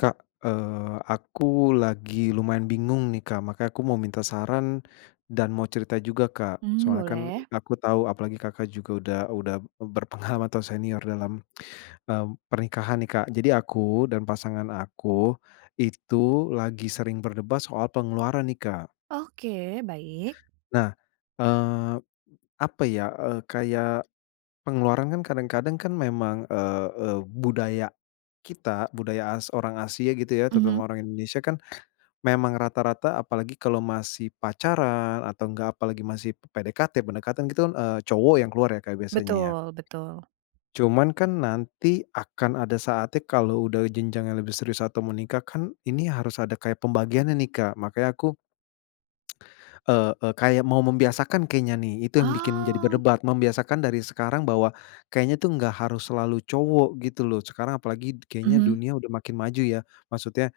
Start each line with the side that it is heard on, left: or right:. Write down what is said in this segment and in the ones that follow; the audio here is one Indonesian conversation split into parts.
left: Kak, eee, aku lagi lumayan bingung nih, Kak, makanya aku mau minta saran dan mau cerita juga, Kak.
right: Hmm,
left: Soalnya kan
right: boleh.
left: aku tahu apalagi Kakak juga udah udah berpengalaman atau senior dalam, mmm, pernikahan nih Kak. Jadi aku dan pasangan aku, itu lagi sering berdebat soal pengeluaran nih Kak.
right: Oke, baik.
left: Nah, eee, apa ya, eee, kayak pengeluaran kan kadang-kadang kan memang, eee eee, budaya kita, budaya as orang Asia gitu ya
right: Mhm.
left: terutama orang Indonesia kan memang rata-rata apalagi kalau masih pacaran atau enggak apalagi masih PDKT, pendekatan gitu kan, eee, cowok yang keluar ya Kak biasanya ya?
right: Betul, betul.
left: Cuman kan nanti akan ada saatnya kalau udah jenjang yang lebih serius atau menikah kan ini harus ada kayak pembagiannya nih Kak, makanya aku eee, eee, kayak mau membiasakan kayaknya nih itu yang bikin jadi
right: Oh!
left: berdebat. Membiasakan dari sekarang bahwa kayaknya tuh enggak harus selalu cowok gitu loh, sekarang apalagi kayaknya
right: Mhm.
left: dunia udah makin maju ya. Maksudnya,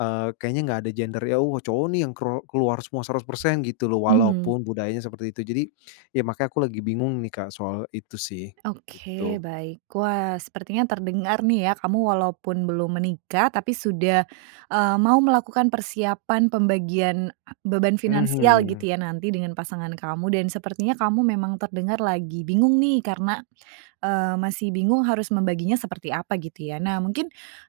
left: eee, kayaknya nggak ada gender, yang, oh, cowok nih yang ker keluar semua 100% gitu loh,
right: Mhm.
left: walaupun budayanya seperti itu. Jadi ya makanya aku lagi bingung nih Kak soal itu sih itu.
right: Oke
left: Gitu.
right: baik. Wah, sepertinya terdengar nih ya kamu walaupun belum menikah tapi sudah, eee, mau melakukan persiapan pembagian beban finansial gitu
left: Mhm.
right: ya nanti dengan pasangan kamu. Dan sepertinya kamu memang terdengar lagi bingung nih karena, eee, masih bingung harus membaginya seperti apa gitu ya? Nah, mungkin,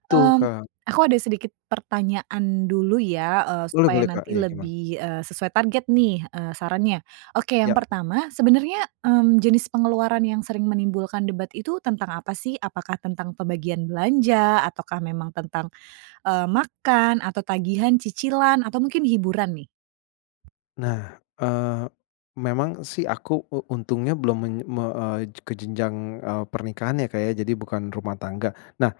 left: Betul,
right: mmm,
left: Kak.
right: aku ada sedikit pertanyaan dulu ya, eee,
left: Boleh
right: supaya
left: boleh, Kak.
right: nanti
left: Iya, gimana?
right: lebih, eee, sesuai target nih, eee, sarannya. Oke yang
left: Ya,
right: pertama, sebenarnya, mmm, jenis pengeluaran yang sering menimbulkan debat itu tentang apa sih? Apakah tentang pembagian belanja, ataukah memang tentang, eee, makan atau tagihan, cicilan, atau mungkin hiburan nih?
left: Nah, eee, memang sih aku u untungnya belum men me eee, ke jenjang, eee, pernikahan ya Kak ya, jadi bukan rumah tangga. Nah,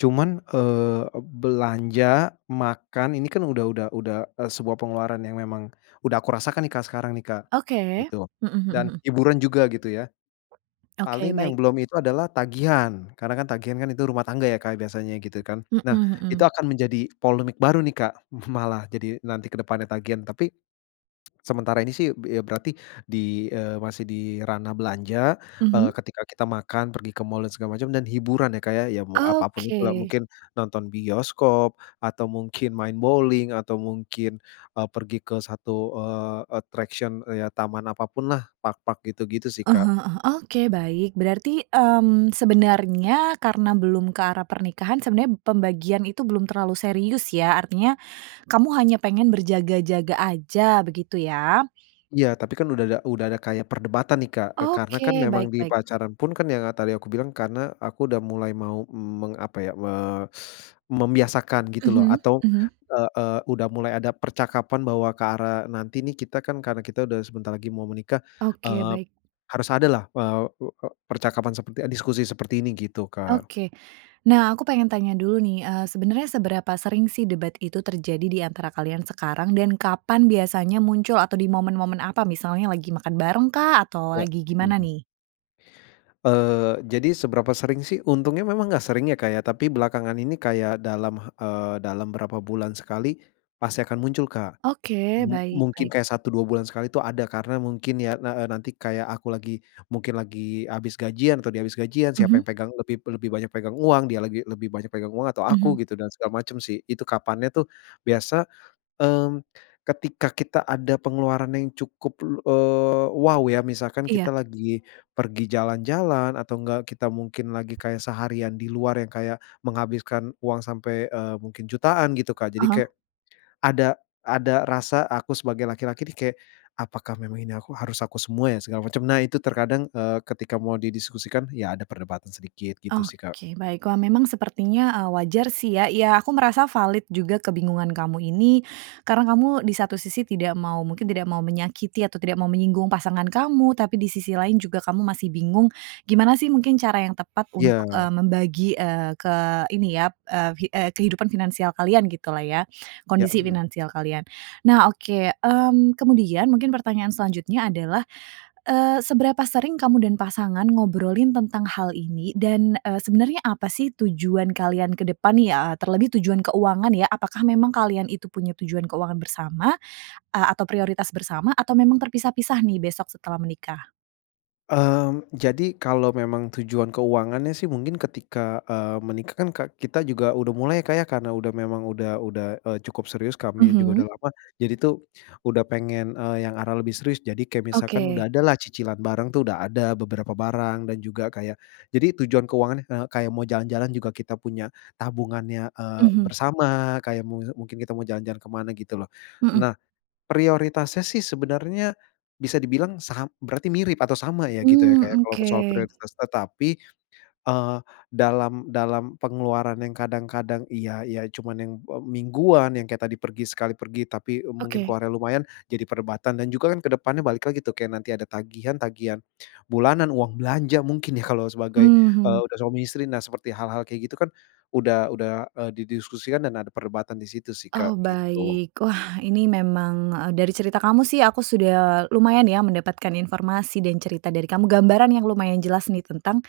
left: cuman, eee, belanja, makan, ini kan udah udah udah, eee, sebuah pengeluaran yang memang udah aku rasakan nih Kak sekarang nih Kak,
right: Oke.
left: gitu.
right: Mhm mhm
left: Dan
right: mhm.
left: hiburan juga gitu ya.
right: Oke,
left: Paling yang
right: baik.
left: belum itu adalah tagihan, karena kan tagihan kan itu rumah tangga ya Kak biasanya gitu kan.
right: Mhm
left: Nah itu
right: mhm.
left: akan menjadi polemik baru nih Kak, malah, jadi nanti ke depannya tagihan, tapi sementara ini sih, bi eee, ya berarti di, eee, masih di ranah belanja, eee,
right: Mhm?
left: ketika kita makan, pergi ke mall, dan segala macam, dan hiburan ya Kak ya, ya mau apa pun itu lah,
right: Oke.
left: mungkin nonton bioskop atau mungkin main bowling atau mungkin, eee, pergi ke satu, eee, attraction, eee, ya taman apa pun lah, park-park gitu-gitu sih
right: Ah
left: Kak.
right: hah ah hah, eee, oke, baik. Berarti, mmm, sebenarnya karena belum ke arah pernikahan sebenarnya pembagian itu belum terlalu serius ya? Artinya kamu hanya pengen berjaga-jaga aja begitu ya?
left: Iya, tapi kan udah ada udah ada kayak perdebatan nih Kak, eee, karena kan
right: Oke,
left: memang
right: baik
left: di
right: baik.
left: pacaran pun kan yang, ah, tadi aku bilang, karena aku udah mulai mau meng apa ya, me membiasakan gitu loh
right: Mhm
left: atau,
right: mhm.
left: eee eee, udah mulai ada percakapan bahwa ke arah nanti nih kita kan karena kita sudah sebentar lagi mau menikah,
right: Oke,
left: eee,
right: baik.
left: harus adalah, eee eee eee, percakapan seperti eee, diskusi seperti ini, gitu Kak.
right: Oke. Nah, aku pengen tanya dulu nih, eee, sebenarnya seberapa sering sih debat itu terjadi di antara kalian sekarang dan kapan biasanya muncul atau di momen-momen apa? Misalnya lagi makan barengkah? Atau
left: Ya.
right: lagi gimana nih?
left: Eee, jadi seberapa sering sih? Untungnya memang nggak sering ya Kak ya, tapi belakangan ini kayak dalam eee, dalam berapa bulan sekali pasti akan muncul Kak.
right: Oke,
left: Mu
right: baik
left: mungkin
right: baik.
left: kayak 1, 2 bulan sekali itu ada, ya karena mungkin ya, eee eee, nanti kayak aku lagi mungkin lagi habis gajian atau dia habis gajian siapa
right: Mhm?
left: yang pegang lebih lebih banyak pegang uang, dia lagi lebih banyak pegang uang atau aku
right: Mhm.
left: gitu, dan segala macam sih. Itu kapannya tuh biasa, mmm, ketika kita ada pengeluaran yang cukup lu eee, wow, ya, misalkan
right: Iya.
left: kita lagi pergi jalan-jalan atau nggak kita mungkin lagi kayak seharian di luar yang kayak menghabiskan uang sampai, eee, mungkin jutaan, gitu Kak.
right: Ah
left: Jadi
right: hah.
left: kayak ada ada rasa aku sebagai laki-laki nih kayak "Apakah memang ini aku harus aku semua ya?" Segala macem. Nah itu terkadang, eee, ketika mau didiskusikan ya ada perdebatan sedikit gitu sih Kak.
right: Oke, baik. Wah memang sepertinya, eee, wajar sih ya, iya aku merasa valid juga kebingungan kamu ini, karena kamu di satu sisi tidak mau mungkin tidak mau menyakiti atau tidak mau menyinggung pasangan kamu, tapi di sisi lain juga kamu masih bingung gimana sih mungkin cara yang tepat untuk, eee,
left: Iya.
right: membagi, eee, ke ini ya, eee, hi eee, kehidupan finansial kalian gitulah ya,
left: Ya,
right: kondisi
left: mmm.
right: finansial kalian. Nah, oke, mmm, kemudian mungkin pertanyaan selanjutnya adalah, eee, seberapa sering kamu dan pasangan ngobrolin tentang hal ini? Dan, eee, sebenarnya apa sih tujuan kalian ke depan ya, terlebih tujuan keuangan ya? Apakah memang kalian itu punya tujuan keuangan bersama, eee, atau prioritas bersama? Atau memang terpisah-pisah nih besok setelah menikah?
left: Mmm, jadi kalau memang tujuan keuangannya sih mungkin ketika, eee, menikah kan ke kita juga udah mulai ya Kak ya, karena udah memang udah udah, eee, cukup serius, kami juga udah
right: Mhm.
left: lama. Jadi tuh udah pengen, eee, yang arah lebih serius. Jadi kayak misalkan
right: Oke.
left: udah ada lah cicilan bareng tuh udah ada beberapa barang dan juga kayak jadi tujuan keuangannya, eee, kayak mau jalan-jalan juga kita punya tabungannya, eee,
right: Mhm.
left: bersama kayak mu mungkin kita mau jalan-jalan ke mana gitu loh.
right: Mhm.
left: Nah, prioritasnya sih sebenarnya bisa dibilang sa berarti mirip atau sama ya gitu ya kayak
right: Mmm
left: kalau
right: oke.
left: soal prioritas, tetapi, eee, dalam dalam pengeluaran yang kadang-kadang, iya iya, cuman yang mingguan yang kayak tadi pergi sekali pergi tapi, eee, mungkin
right: Oke.
left: keluarnya lumayan jadi perdebatan. Dan juga kan ke depannya balik lagi tuh kayak nanti ada tagihan tagihan bulanan, uang belanja mungkin ya kalau sebagai, eee,
right: Mhm.
left: udah suami istri. Nah seperti hal-hal kayak gitu kan udah udah, eee, didiskusikan dan ada perdebatan di situ sih Kak,
right: Oh,
left: gitu.
right: baik. Wah ini memang eee, dari cerita kamu sih aku sudah lumayan ya mendapatkan informasi dan cerita dari kamu, gambaran yang lumayan jelas nih tentang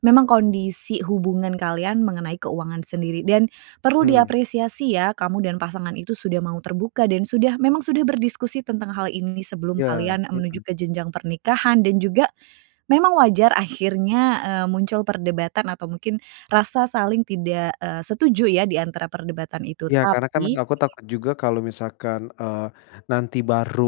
right: memang kondisi hubungan kalian mengenai keuangan sendiri. Dan perlu
left: Hmm.
right: diapresiasi ya kamu dan pasangan itu sudah mau terbuka dan sudah memang sudah berdiskusi tentang hal ini sebelum
left: Iya,
right: kalian
left: mhm.
right: menuju ke jenjang pernikahan dan juga memang wajar akhirnya, eee, muncul perdebatan atau mungkin rasa saling tidak, eee, setuju ya, di antara perdebatan itu.
left: Iya, karena kan
right: Tapi
left: aku takut juga kalau misalkan, eee, nanti baru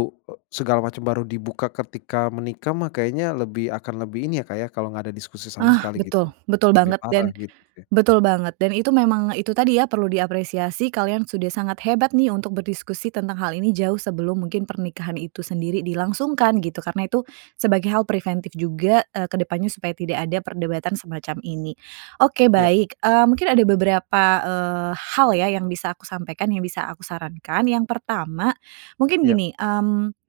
left: segala macam baru dibuka ketika menikah mah kayaknya lebih akan lebih ini ya Kak ya kalau nggak ada diskusi sama
right: Ah!
left: sekali gitu.
right: Betul, betul
left: Lebih
right: banget,
left: parah
right: dan
left: gitu deh.
right: betul banget. Dan itu memang itu tadi ya, perlu diapresiasi kalian sudah sangat hebat nih untuk berdiskusi tentang hal ini jauh sebelum mungkin pernikahan itu sendiri dilangsungkan gitu, karena itu sebagai hal preventif juga, eee, ke depannya supaya tidak ada perdebatan semacam ini. Oke
left: Iya.
right: baik, eee, mungkin ada beberapa, eee, hal ya yang bisa aku sampaikan, yang bisa aku sarankan. Yang pertama, mungkin
left: Iya.
right: gini, mmm,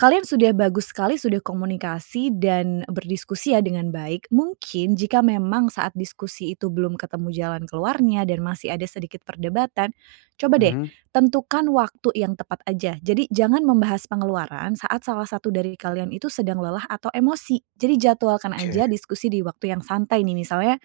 right: kalian sudah bagus sekali sudah komunikasi dan berdiskusi ya dengan baik, mungkin jika memang saat diskusi itu belum ketemu jalan keluarnya dan masih ada sedikit perdebatan, coba deh
left: Mhm.
right: tentukan waktu yang tepat aja. Jadi jangan membahas pengeluaran saat salah satu dari kalian itu sedang lelah atau emosi. Jadi jadwalkan aja
left: Oke.
right: diskusi di waktu yang santai nih misalnya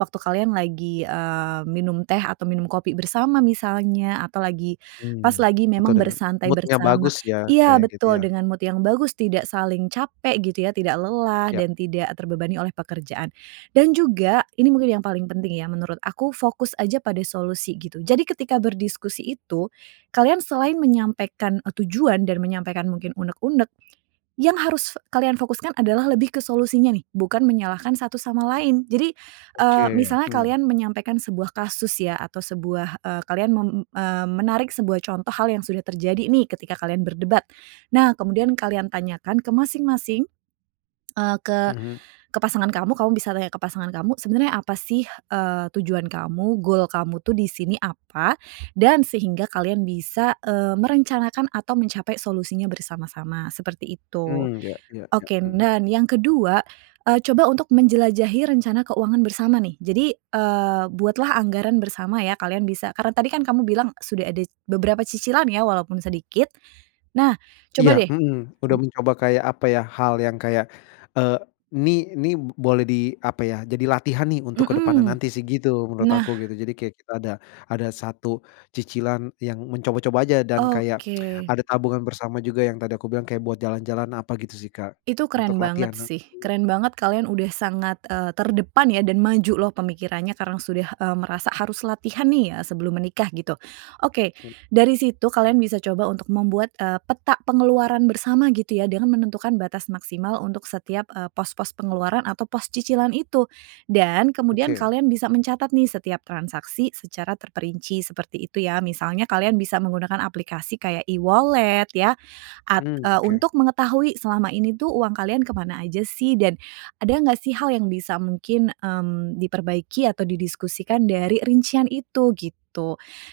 right: waktu kalian lagi, eee, minum teh atau minum kopi bersama misalnya, atau lagi pas
left: Hmm,
right: lagi
left: atau
right: memang
left: dengan
right: bersantai
left: mood-nya
right: bersama
left: bagus ya?
right: iya!
left: Kayak gitu
right: Betul,
left: ya?
right: dengan mood yang bagus, tidak saling capek gitu ya, tidak lelah,
left: Ya.
right: dan tidak terbebani oleh pekerjaan. Dan juga ini mungkin yang paling penting ya menurut aku fokus aja pada solusi gitu. Jadi ketika berdiskusi itu, kalian selain menyampaikan, eee, tujuan dan menyampaikan mungkin unek-unek, yang harus kalian fokuskan adalah lebih ke solusinya nih, bukan menyalahkan satu sama lain. Jadi, eee,
left: Oke,
right: misalnya
left: hmm.
right: kalian menyampaikan sebuah kasus ya atau sebuah, eee, kalian mem eee, menarik sebuah contoh hal yang sudah terjadi nih ketika kalian berdebat. Nah, kemudian kalian tanyakan ke masing-masing, eee, ke
left: Mhm.
right: ke pasangan kamu, kamu bisa tanya ke pasangan kamu sebenarnya apa sih, eee, tujuan kamu, gol kamu tuh di sini apa dan sehingga kalian bisa, eee, merencanakan atau mencapai solusinya bersama-sama, seperti itu.
left: Hmm. Ya iya ya.
right: Oke,
left: Mhm.
right: nan yang ke-2, eee, coba untuk menjelajahi rencana keuangan bersama nih. Jadi, eee, buatlah anggaran bersama ya, kalian bisa karena tadi kan kamu bilang sudah ada beberapa cicilan ya walaupun sedikit, nah
left: Iya,
right: coba deh
left: mhm, udah mencoba kayak apa ya, hal yang kayak, eee, nih nih boleh di apa ya, jadi latihan nih untuk ke depannya
right: Mhm.
left: nanti sih gitu menurut
right: Nah.
left: aku gitu. Jadi kayak kita ada ada satu cicilan yang mencoba-coba aja dan kayak
right: Oke.
left: ada tabungan bersama juga yang tadi aku bilang kayak buat jalan-jalan apa gitu sih Kak,
right: Itu
left: untuk
right: keren
left: latihan
right: banget
left: nanti.
right: sih. Keren banget kalian udah sangat, eee, terdepan ya dan maju loh pemikirannya karena sudah, eee, merasa harus latihan nih, eee, sebelum menikah gitu. Oke, dari situ kalian bisa coba untuk membuat, eee, peta pengeluaran bersama gitu ya dengan menentukan batas maksimal untuk setiap, eee, pos-pos pengeluaran atau pos cicilan itu. Dan kemudian
left: Oke.
right: kalian bisa mencatat nih setiap transaksi secara terperinci, seperti itu ya. Misalnya kalian bisa menggunakan aplikasi kayak e-wallet ya, at
left: Hmm.
right: eee,
left: Oke.
right: untuk mengetahui selama ini tuh uang kalian ke mana aja sih. Dan ada nggak sih hal yang bisa mungkin, mmm, diperbaiki atau didiskusikan dari rincian itu gitu.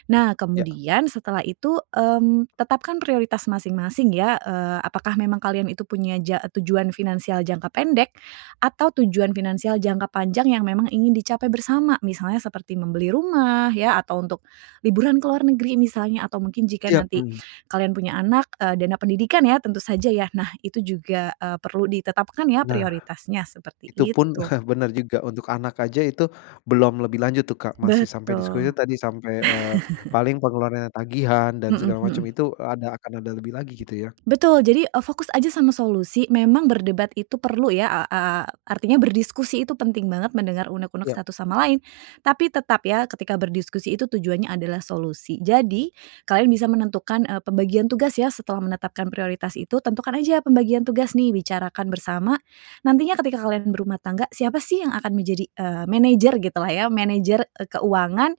right: Nah
left: Ya.
right: kemudian setelah itu, mmm, tetapkan prioritas masing-masing ya, eee, apakah memang kalian itu punya ja tujuan finansial jangka pendek, atau tujuan finansial jangka panjang yang memang ingin dicapai bersama. Misalnya seperti membeli rumah ya atau untuk liburan ke luar negeri misalnya atau mungkin jika
left: Iya,
right: nanti
left: mmm.
right: kalian punya anak, eee, dana pendidikan ya tentu saja ya, nah itu juga, eee, perlu ditetapkan ya
left: Nah,
right: prioritasnya, seperti
left: itu pun,
right: itu.
left: bener juga, untuk anak aja itu belum lebih lanjut tuh Kak, masih sampai
right: Betul.
left: diskusi tadi, sampai, eee, paling pengeluarannya tagihan dan
right: Mhm
left: segala macam
right: mhm.
left: itu, eee, ada akan ada lebih lagi gitu ya?
right: Betul, jadi, eee, fokus aja sama solusi, memang berdebat itu perlu ya a a artinya berdiskusi itu penting banget, mendengar unek-unek
left: Iya.
right: satu sama
left: Hmm.
right: lain, tapi tetap ya ketika berdiskusi itu tujuannya adalah solusi. Jadi kalian bisa menentukan, eee, pembagian tugas ya setelah menetapkan prioritas itu, tentukan aja pembagian tugas nih bicarakan bersama, nantinya ketika kalian berumah tangga, siapa sih yang akan menjadi, eee, manajer gitulah ya, manajer, eee, keuangan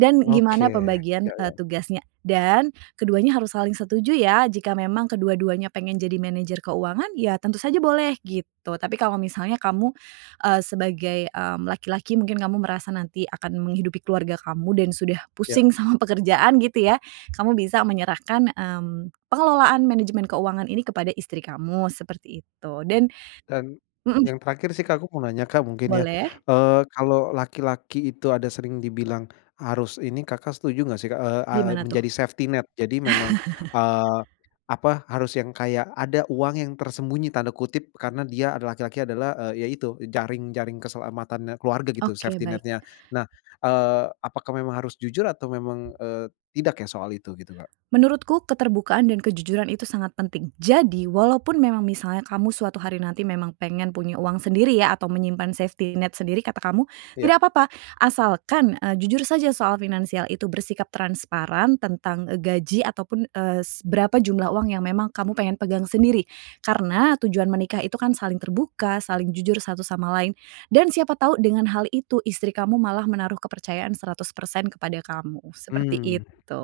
right: dan
left: Oke,
right: gimana pembagian,
left: ya ya
right: eee,
left: ya.
right: tugasnya. Dan keduanya harus saling setuju ya, jika memang kedua-duanya pengen jadi manajer keuangan ya, tentu saja boleh, gitu. Tapi kalau misalnya kamu, eee, sebagai, mmm, laki-laki, mungkin kamu merasa nanti akan menghidupi keluarga kamu dan sudah
left: Ya.
right: pusing sama pekerjaan gitu ya, kamu bisa menyerahkan, mmm, pengelolaan manajemen keuangan ini kepada istri kamu, seperti itu. Dan
left: Dan,
right: mhm.
left: yang terakhir sih Kak aku mau nanya Kak mungkin ya,
right: Boleh.
left: eee, kalau laki-laki itu ada sering dibilang harus ini Kakak setuju nggak sih Kak, eee eee,
right: Gimana tuh?
left: menjadi safety net. Jadi memang, eee, apa, harus yang kayak ada uang yang "tersembunyi" tanda kutip, karena dia ada laki-laki adalah, eee, ya itu jaring jaring keselamatannya keluarga gitu,
right: Oke,
left: safety
right: baik.
left: net-nya. Nah, eee, apakah memang harus jujur atau memang, eee, tidak ya soal itu gitu Kak?
right: Menurutku keterbukaan dan kejujuran itu sangat penting. Jadi, walaupun memang misalnya kamu suatu hari nanti memang pengen punya uang sendiri ya atau menyimpan safety net sendiri kata kamu,
left: Iya.
right: tidak papa. Asalkan, eee, jujur saja soal finansial itu bersikap transparan tentang, eee, gaji, atau pun, eee, s berapa jumlah uang yang memang kamu pengen pegang sendiri. Karena tujuan menikah itu kan saling terbuka, saling jujur satu sama lain, dan siapa tahu dengan hal itu istri kamu malah menaruh kepercayaan 100% kepada kamu,
left: Hmm,
right: seperti itu.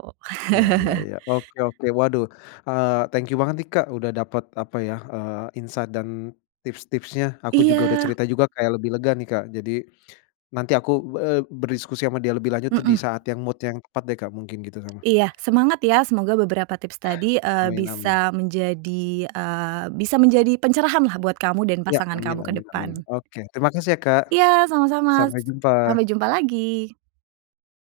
left: iya iya iya. Oke oke. Waduh, eee, thank you banget nih, Kak, udah dapat, apa ya, eee, insight dan tips-tipsnya. Aku juga udah
right: Iya.
left: cerita juga kayak lebih lega nih Kak. Jadi nanti aku be eee, berdiskusi ama dia lebih lanjut tuh di
right: Mhm.
left: saat yang mood yang tepat deh Kak mungkin gitu sama
right: Iya, semangat ya! Semoga beberapa tips tadi, eee,
left: Amin amin.
right: bisa menjadi, eee, bisa menjadi pencerahan lah buat kamu dan
left: Iya,
right: pasangan
left: amin
right: kamu ke
left: amin amin.
right: depan.
left: Oke terima kasih ya Kak.
right: Iya sama-sama,
left: Sampai
right: s
left: jumpa.
right: sampai jumpa lagi!